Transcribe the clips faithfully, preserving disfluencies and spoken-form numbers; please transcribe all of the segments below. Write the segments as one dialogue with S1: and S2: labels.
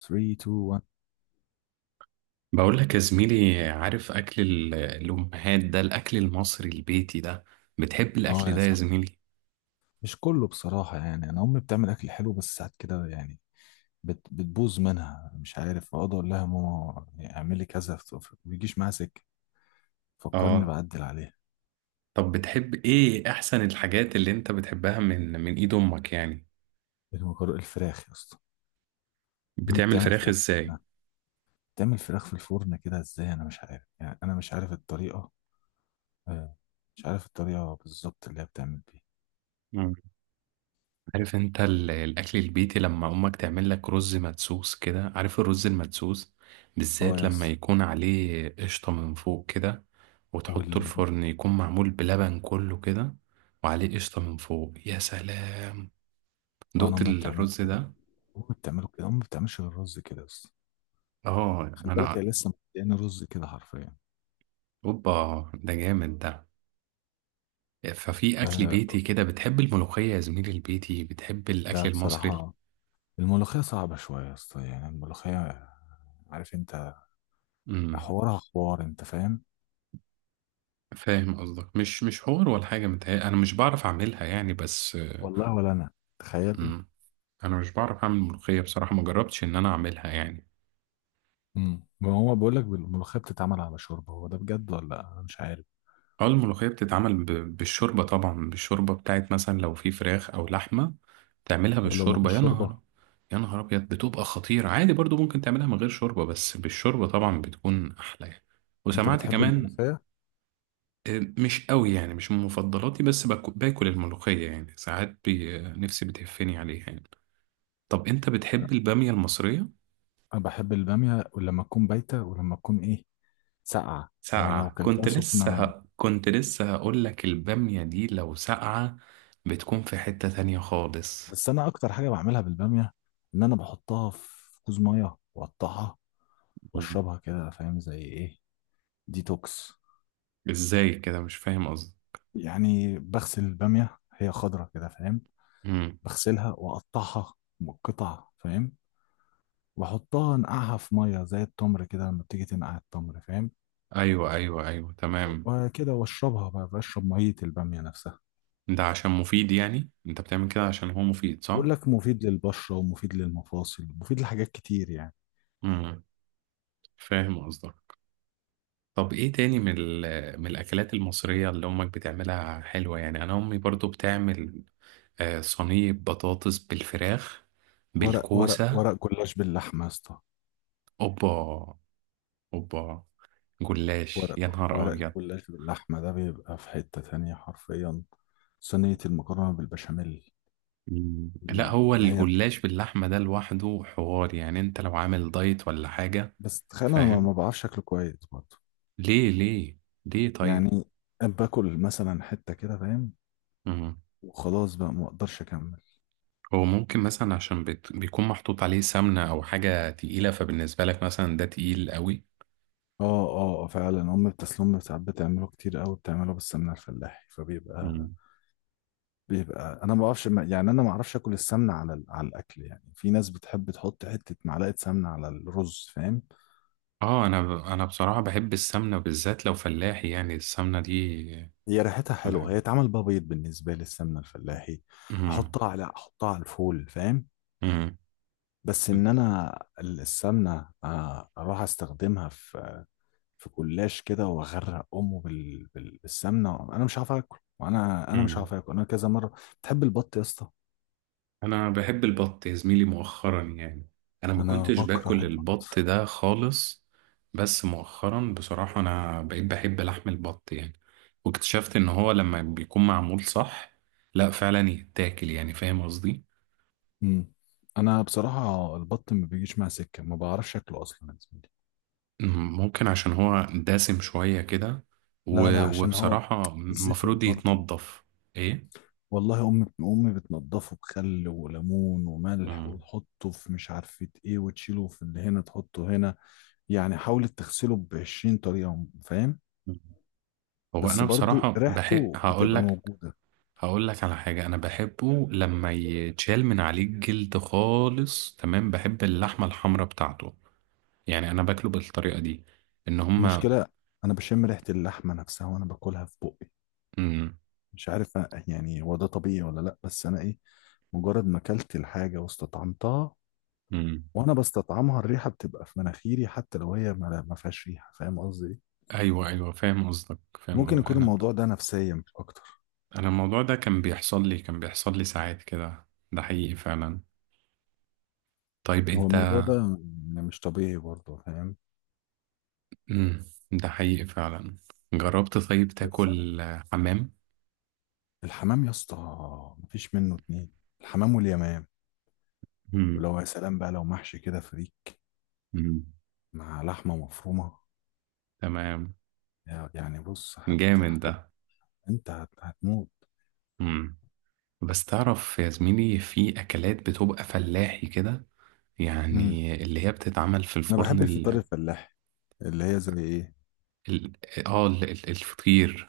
S1: ثلاثة اتنين واحد.
S2: بقول لك يا زميلي، عارف أكل ال- الأمهات ده، الأكل المصري البيتي ده؟ بتحب
S1: اه
S2: الأكل
S1: يا
S2: ده يا
S1: صاحبي.
S2: زميلي؟
S1: مش كله بصراحة، يعني انا امي بتعمل اكل حلو بس ساعات كده، يعني بت... بتبوظ منها. مش عارف اقعد اقول لها ماما، يعني اعملي كذا، ف- ف- ما بيجيش معاها سكة. فكرني
S2: آه.
S1: بعدل عليها.
S2: طب بتحب إيه أحسن الحاجات اللي أنت بتحبها من من إيد أمك يعني؟
S1: المكرونة الفراخ يا اسطى. امي
S2: بتعمل
S1: بتعمل
S2: فراخ
S1: فراخ.
S2: إزاي؟
S1: بتعمل فراخ في الفرن كده، ازاي انا مش عارف يعني انا مش عارف الطريقة. آه، مش عارف الطريقة بالظبط اللي هي بتعمل بيها.
S2: مم. عارف أنت ال- الأكل البيتي، لما أمك تعمل لك رز مدسوس كده، عارف الرز المدسوس؟
S1: اه
S2: بالذات
S1: يا
S2: لما
S1: اسطى.
S2: يكون عليه قشطة من فوق كده، وتحطه
S1: وال
S2: الفرن، يكون معمول بلبن كله كده، وعليه قشطة من فوق. يا سلام،
S1: آه، انا
S2: دقت
S1: امي بتعمله
S2: الرز
S1: كده.
S2: ده.
S1: امي بتعمله كده. امي بتعملش غير رز كده يا اسطى.
S2: اه
S1: خلي بالك هي
S2: انا.
S1: لسه مدياني رز كده حرفيا.
S2: اوبا، ده جامد ده. ففي اكل
S1: أه.
S2: بيتي كده، بتحب الملوخيه يا زميلي؟ البيتي، بتحب
S1: لا
S2: الاكل المصري؟
S1: بصراحة. الملوخية صعبة شوية يا اسطى، يعني الملوخية، عارف انت
S2: امم.
S1: حوارها حوار، انت فاهم.
S2: فاهم قصدك، مش مش حوار ولا حاجه، متهيألي انا مش بعرف اعملها يعني بس.
S1: والله ولا انا. تخيل.
S2: امم. انا مش بعرف اعمل ملوخيه بصراحه، ما جربتش ان انا اعملها يعني.
S1: امم ما هو بيقول لك الملوخية بتتعمل على شوربة، هو ده بجد ولا لا؟ انا مش عارف.
S2: اه، الملوخية بتتعمل ب- بالشوربة طبعا، بالشوربة بتاعت مثلا لو في فراخ أو لحمة تعملها
S1: طب لو ما
S2: بالشوربة،
S1: فيش
S2: يا
S1: شوربة؟
S2: نهار. يا نهار أبيض، بتبقى خطيرة، عادي برضو ممكن تعملها من غير شوربة، بس بالشوربة طبعا بتكون أحلى يعني.
S1: انت
S2: وسمعت
S1: بتحب
S2: كمان.
S1: الملوخية؟
S2: آه، مش قوي يعني، مش من مفضلاتي، بس باك- باكل الملوخية يعني ساعات بي... آه، نفسي بتهفني عليها يعني. طب أنت بتحب البامية المصرية؟
S1: انا بحب البامية، ولما تكون بايتة، ولما تكون ايه، ساقعة. أنا لو
S2: ساقعة.
S1: كلتها
S2: كنت لسه
S1: سخنة.
S2: ه... كنت لسه هقول لك، البامية دي لو ساقعة بتكون في حتة تانية خالص.
S1: بس انا اكتر حاجة بعملها بالبامية، ان انا بحطها في كوز مية واقطعها واشربها كده. فاهم زي ايه؟ ديتوكس.
S2: ازاي كده؟ مش فاهم قصدي.
S1: يعني بغسل البامية، هي خضرة كده، فاهم.
S2: امم.
S1: بغسلها وأقطعها قطع، فاهم، وأحطها أنقعها في مية زي التمر كده، لما بتيجي تنقع التمر، فاهم،
S2: ايوه، ايوه، ايوه، تمام.
S1: وكده وأشربها بقى، بشرب مية البامية نفسها.
S2: ده عشان مفيد يعني، انت بتعمل كده عشان هو مفيد، صح؟
S1: بقول لك، مفيد للبشرة ومفيد للمفاصل، مفيد لحاجات كتير يعني.
S2: امم. فاهم قصدك. طب ايه تاني من ال- من الاكلات المصريه اللي امك بتعملها حلوه؟ يعني انا امي برضو بتعمل آه، صينيه بطاطس بالفراخ،
S1: ورق ورق
S2: بالكوسه.
S1: ورق جلاش باللحمة يا اسطى.
S2: اوبا، اوبا، جلاش، يا
S1: ورق
S2: نهار
S1: ورق
S2: ابيض.
S1: جلاش باللحمة ده بيبقى في حتة تانية حرفيا. صينية المكرونة بالبشاميل،
S2: مم. لا، هو
S1: اللي هي،
S2: الجلاش باللحمه ده لوحده حوار، يعني انت لو عامل دايت ولا حاجه؟
S1: بس تخيل أنا ما
S2: فاهم.
S1: ما بعرفش أكله كويس برضه.
S2: ليه؟ ليه؟ ليه طيب؟
S1: يعني باكل مثلا حتة كده، فاهم،
S2: مم.
S1: وخلاص بقى ما اقدرش اكمل.
S2: هو ممكن مثلا عشان بت... بيكون محطوط عليه سمنة أو حاجة تقيلة، فبالنسبة لك مثلا ده تقيل قوي.
S1: اه، اه، آه، فعلا. ام بتسلم ساعات بتعمله كتير قوي، بتعمله بالسمنه الفلاحي، فبيبقى،
S2: مم.
S1: بيبقى انا ما بعرفش، يعني انا ما اعرفش اكل السمنه على ال- على الاكل. يعني في ناس بتحب تحط حته معلقه سمنه على الرز، فاهم.
S2: اه، أنا ب... أنا بصراحة بحب السمنة، بالذات لو فلاحي، يعني السمنة دي
S1: هي ريحتها حلوه،
S2: بحب.
S1: هي اتعمل بقى بيض بالنسبه لي السمنه الفلاحي.
S2: مم.
S1: احطها على احطها على الفول، فاهم.
S2: مم.
S1: بس ان انا السمنه آه، اروح استخدمها في في جلاش كده، واغرق امه بال... بال... بالسمنه. انا مش عارف اكل، وانا انا مش
S2: مم.
S1: عارف اكل انا كذا مره. بتحب البط يا اسطى؟
S2: انا بحب البط يا زميلي مؤخرا يعني. انا ما
S1: انا
S2: كنتش
S1: بكره
S2: باكل
S1: البط.
S2: البط ده خالص، بس مؤخرا بصراحة انا بقيت بحب لحم البط يعني. واكتشفت ان هو لما بيكون معمول صح، لا فعلا يتاكل، يعني فاهم قصدي.
S1: امم انا بصراحه البط ما بيجيش مع سكه، ما بعرفش اكله اصلا يا زميلي.
S2: م- ممكن عشان هو دسم شوية كده،
S1: لا،
S2: و-
S1: لا، عشان هو
S2: وبصراحة
S1: زفر
S2: المفروض
S1: برضه.
S2: يتنضف. ايه؟
S1: والله امي امي بتنضفه بخل وليمون وملح،
S2: مم.
S1: وتحطه في مش عارفه ايه، وتشيله في اللي هنا، تحطه هنا، يعني حاولت تغسله ب عشرين طريقه، فاهم،
S2: هو
S1: بس
S2: انا
S1: برضه
S2: بصراحة بحب،
S1: ريحته
S2: هقول
S1: بتبقى
S2: لك
S1: موجوده.
S2: هقول لك على حاجة، أنا بحبه لما يتشال من عليه الجلد خالص، تمام، بحب اللحمة الحمراء بتاعته. يعني أنا باكله بالطريقة دي، إن هما.
S1: المشكلة أنا بشم ريحة اللحمة نفسها وأنا باكلها في بقي.
S2: مم.
S1: مش عارف أ- يعني هو ده طبيعي ولا لأ؟ بس أنا، إيه، مجرد ما أكلت الحاجة واستطعمتها،
S2: مم.
S1: وأنا بستطعمها، الريحة بتبقى في مناخيري، حتى لو هي ما ما فيهاش ريحة. فاهم قصدي إيه؟
S2: أيوه، أيوه، فاهم قصدك، فاهم
S1: ممكن
S2: قصدك.
S1: يكون
S2: أنا.
S1: الموضوع ده نفسيا مش أكتر.
S2: أنا الموضوع ده كان بيحصل لي كان بيحصل لي ساعات كده، ده حقيقي فعلا. طيب
S1: هو
S2: أنت.
S1: الموضوع ده يعني مش طبيعي برضه، فاهم.
S2: مم. ده حقيقي فعلا. جربت طيب
S1: بس
S2: تاكل آه، حمام؟
S1: الحمام يا اسطى، مفيش منه اتنين. الحمام واليمام.
S2: مم.
S1: ولو يا سلام بقى لو محشي كده فريك
S2: مم.
S1: مع لحمة مفرومة،
S2: تمام.
S1: يعني بص، هت...
S2: جامد
S1: هت...
S2: ده.
S1: انت هت... هتموت.
S2: مم. بس تعرف يا زميلي، في أكلات بتبقى فلاحي كده،
S1: امم
S2: يعني اللي هي بتتعمل في
S1: انا بحب
S2: الفرن،
S1: الفطار
S2: ال...
S1: الفلاحي، اللي هي زي ايه،
S2: ال... اه ال... ال- الفطير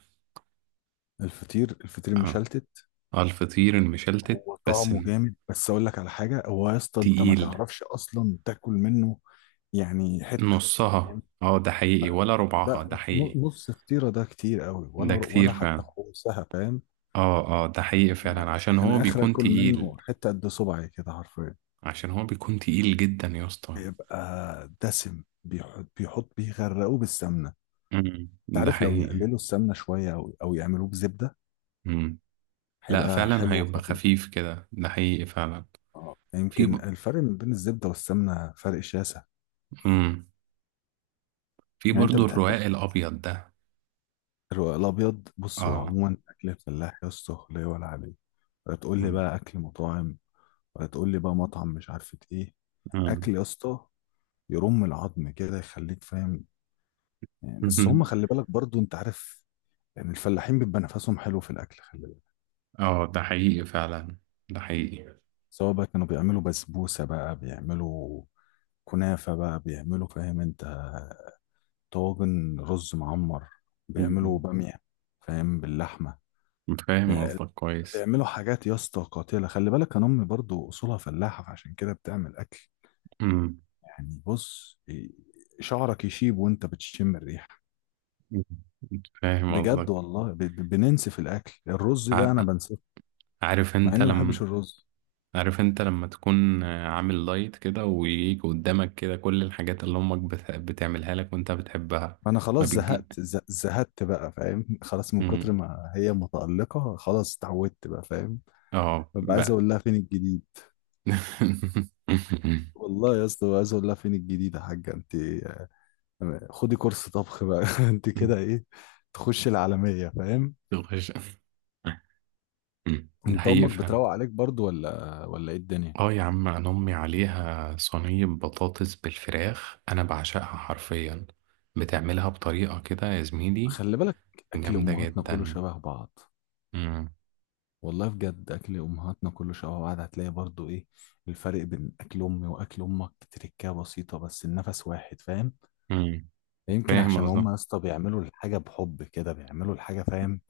S1: الفطير الفطير
S2: اه،
S1: المشلتت.
S2: اه، الفطير المشلتت
S1: هو
S2: بس.
S1: طعمه جامد، بس اقول لك على حاجه، هو يا اسطى انت ما
S2: تقيل.
S1: تعرفش اصلا تاكل منه، يعني حته،
S2: نصها،
S1: فاهم؟
S2: اه، ده حقيقي، ولا ربعها
S1: لا،
S2: ده حقيقي؟
S1: ن- نص فطيره ده كتير قوي، ولا
S2: ده
S1: ولا
S2: كتير
S1: حتى
S2: فعلا.
S1: خمسها، فاهم.
S2: اه، اه، ده حقيقي
S1: يعني
S2: فعلا، عشان هو
S1: انا اخر
S2: بيكون
S1: اكل
S2: تقيل.
S1: منه حته قد صبعي كده حرفيا.
S2: عشان هو بيكون تقيل جدا يا اسطى.
S1: بيبقى دسم، بيحط بيحط بيغرقوه بالسمنه.
S2: أمم،
S1: انت
S2: ده
S1: عارف لو
S2: حقيقي.
S1: يقللوا السمنه شويه، او او يعملوه بزبده،
S2: أمم. لا
S1: هيبقى
S2: فعلا،
S1: حلو
S2: هيبقى
S1: وخفيف.
S2: خفيف كده، ده حقيقي فعلا.
S1: اه،
S2: في
S1: يمكن
S2: ب...
S1: الفرق ما بين الزبدة والسمنة فرق شاسع.
S2: مم. في
S1: يعني انت
S2: برضو
S1: بتحب
S2: الرواق
S1: الفترس،
S2: الأبيض ده.
S1: الرق الابيض؟ بص، هو
S2: اه.
S1: عموما اكل الفلاح يا اسطى لا يعلى عليه. ولا تقول لي
S2: مم.
S1: بقى اكل مطاعم، ولا تقول لي بقى مطعم مش عارفة ايه.
S2: مم.
S1: اكل يا اسطى يرم العظم كده، يخليك فاهم. يعني بس هم، خلي بالك برضو، انت عارف، يعني الفلاحين بيبقى نفسهم حلو في الاكل، خلي بالك.
S2: اه، ده حقيقي فعلا، ده حقيقي.
S1: سواء بقى كانوا بيعملوا بسبوسة، بقى بيعملوا كنافة، بقى بيعملوا، فاهم انت، طاجن رز معمر،
S2: مم.
S1: بيعملوا بامية، فاهم، باللحمة.
S2: فاهم
S1: بي-
S2: قصدك كويس.
S1: بيعملوا حاجات يا اسطى قاتلة، خلي بالك. انا امي برضو اصولها فلاحة، فعشان كده بتعمل اكل،
S2: مم.
S1: يعني بص، إيه، شعرك يشيب وانت بتشم الريحة.
S2: مم. فاهم
S1: بجد
S2: قصدك.
S1: والله، ب- ب- بننسى في الاكل. الرز ده انا
S2: ع-
S1: بنساه،
S2: عارف
S1: مع
S2: انت
S1: اني ما
S2: لما
S1: بحبش الرز.
S2: عارف انت لما تكون عامل دايت كده، ويجي قدامك كده كل الحاجات اللي امك بت... بتعملها لك وانت بتحبها.
S1: فانا
S2: ما
S1: خلاص
S2: بتجي.
S1: زهقت، ز- زهقت بقى، فاهم. خلاص من كتر
S2: مم.
S1: ما هي متألقة، خلاص اتعودت بقى، فاهم.
S2: اه
S1: ببقى عايز
S2: بقى.
S1: اقول لها فين الجديد. والله يا اسطى ببقى عايز اقول لها فين الجديد، يا حاجة انت خدي كورس طبخ بقى. انت كده ايه، تخش العالمية، فاهم.
S2: تخش. ده
S1: انت
S2: حقيقي
S1: امك
S2: فعلا.
S1: بتروق عليك برضو ولا ولا ايه الدنيا؟
S2: اه يا عم، انا امي عليها صينية بطاطس بالفراخ، انا بعشقها حرفيا. بتعملها بطريقة كده يا زميلي.
S1: خلي بالك، اكل
S2: جامدة
S1: امهاتنا كله
S2: جدا.
S1: شبه بعض.
S2: مم.
S1: والله بجد اكل امهاتنا كله شبه بعض. هتلاقي برضو ايه، الفرق بين اكل امي واكل امك تركية بسيطة، بس النفس واحد، فاهم.
S2: مم.
S1: يمكن
S2: فاهم
S1: عشان
S2: قصدك.
S1: هم يا اسطى بيعملوا الحاجة بحب كده، بيعملوا الحاجة، فاهم.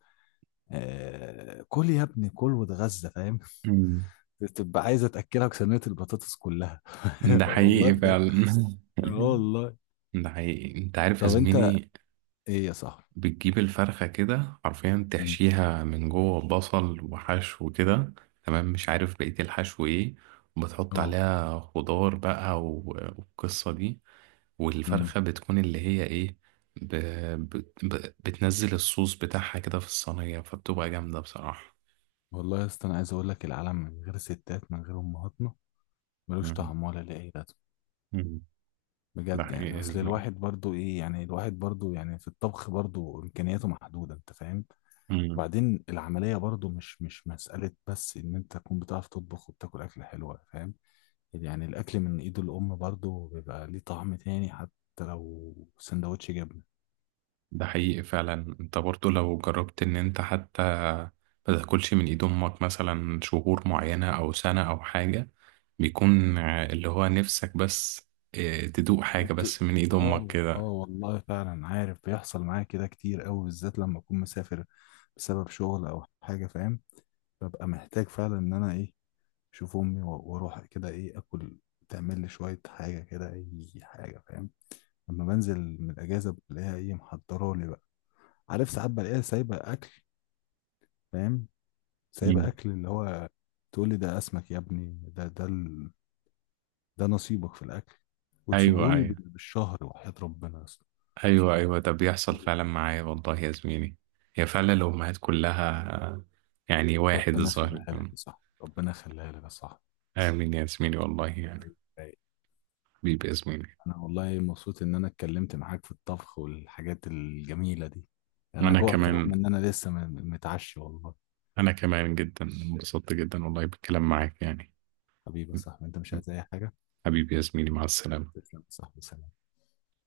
S1: آه، كل يا ابني كل واتغذى، فاهم.
S2: مم.
S1: تبقى عايزة تاكلك صينية البطاطس كلها.
S2: ده
S1: والله
S2: حقيقي
S1: بجد.
S2: فعلا.
S1: اه والله.
S2: ده حقيقي، انت عارف يا
S1: طب انت
S2: زميلي.
S1: ايه يا صاحبي؟
S2: بتجيب الفرخة كده حرفيا،
S1: امم،
S2: تحشيها من جوه بصل وحشو كده، تمام، مش عارف بقية الحشو ايه، وبتحط
S1: اه،
S2: عليها خضار بقى و- والقصة دي.
S1: امم.
S2: والفرخة بتكون اللي هي ايه، ب... ب... ب... بتنزل الصوص بتاعها كده في الصينية، فبتبقى جامدة بصراحة.
S1: والله يا اسطى انا عايز اقول لك، العالم من غير ستات، من غير امهاتنا، ملوش
S2: مم.
S1: طعم ولا ليه اي لازمه.
S2: مم. ده
S1: بجد.
S2: حقيقي
S1: يعني
S2: يا
S1: اصل
S2: زميلي.
S1: الواحد برضو ايه، يعني الواحد برضو يعني في الطبخ برضو امكانياته محدوده، انت فاهم.
S2: مم.
S1: وبعدين العمليه برضو مش مش مساله بس ان انت تكون بتعرف تطبخ، وبتاكل اكل حلوه، فاهم. يعني الاكل من ايد الام برضو بيبقى ليه طعم تاني، حتى لو سندوتش جبنه.
S2: ده حقيقي فعلا، انت برضو لو جربت ان انت حتى ما تاكلش من ايد امك مثلا شهور معينة او سنة او حاجة، بيكون ع- اللي هو نفسك بس اه، تدوق حاجة
S1: انت،
S2: بس من ايد امك
S1: اه، اه،
S2: كده.
S1: والله فعلا. عارف بيحصل معايا كده كتير قوي، بالذات لما اكون مسافر بسبب شغل او حاجه، فاهم. ببقى محتاج فعلا ان انا، ايه، اشوف امي، و- واروح كده، ايه، اكل. تعمل لي شويه حاجه كده، اي حاجه، فاهم. لما بنزل من الاجازه، بلاقيها ايه، محضره لي بقى. عارف ساعات بلاقيها سايبه اكل، فاهم، سايبه
S2: مم.
S1: اكل اللي هو، تقول لي ده اسمك يا ابني، ده ده ال... ده نصيبك في الاكل،
S2: ايوه،
S1: وتسيبهولي
S2: ايوه،
S1: بال- بالشهر. وحياة ربنا يا اسطى،
S2: ايوه، ايوه، ده بيحصل فعلا معايا والله يا زميلي. هي فعلا الامهات كلها آه، يعني واحد
S1: ربنا
S2: الظاهر.
S1: يخليها لك يا صاحبي، ربنا يخليها لك يا صاحبي.
S2: امين يا زميلي، والله يعني.
S1: أي.
S2: حبيبي يا زميلي.
S1: انا والله مبسوط ان انا اتكلمت معاك في الطبخ والحاجات الجميلة دي. انا
S2: انا
S1: جوعت رغم
S2: كمان.
S1: ان انا لسه م- متعشي، والله.
S2: انا كمان جدا انبسطت جدا والله بالكلام معاك يعني.
S1: حبيبي يا صاحبي، انت مش عايز اي حاجة؟
S2: حبيبي يا زميلي، مع السلامة.
S1: تسلم يا صاحبي، سلام.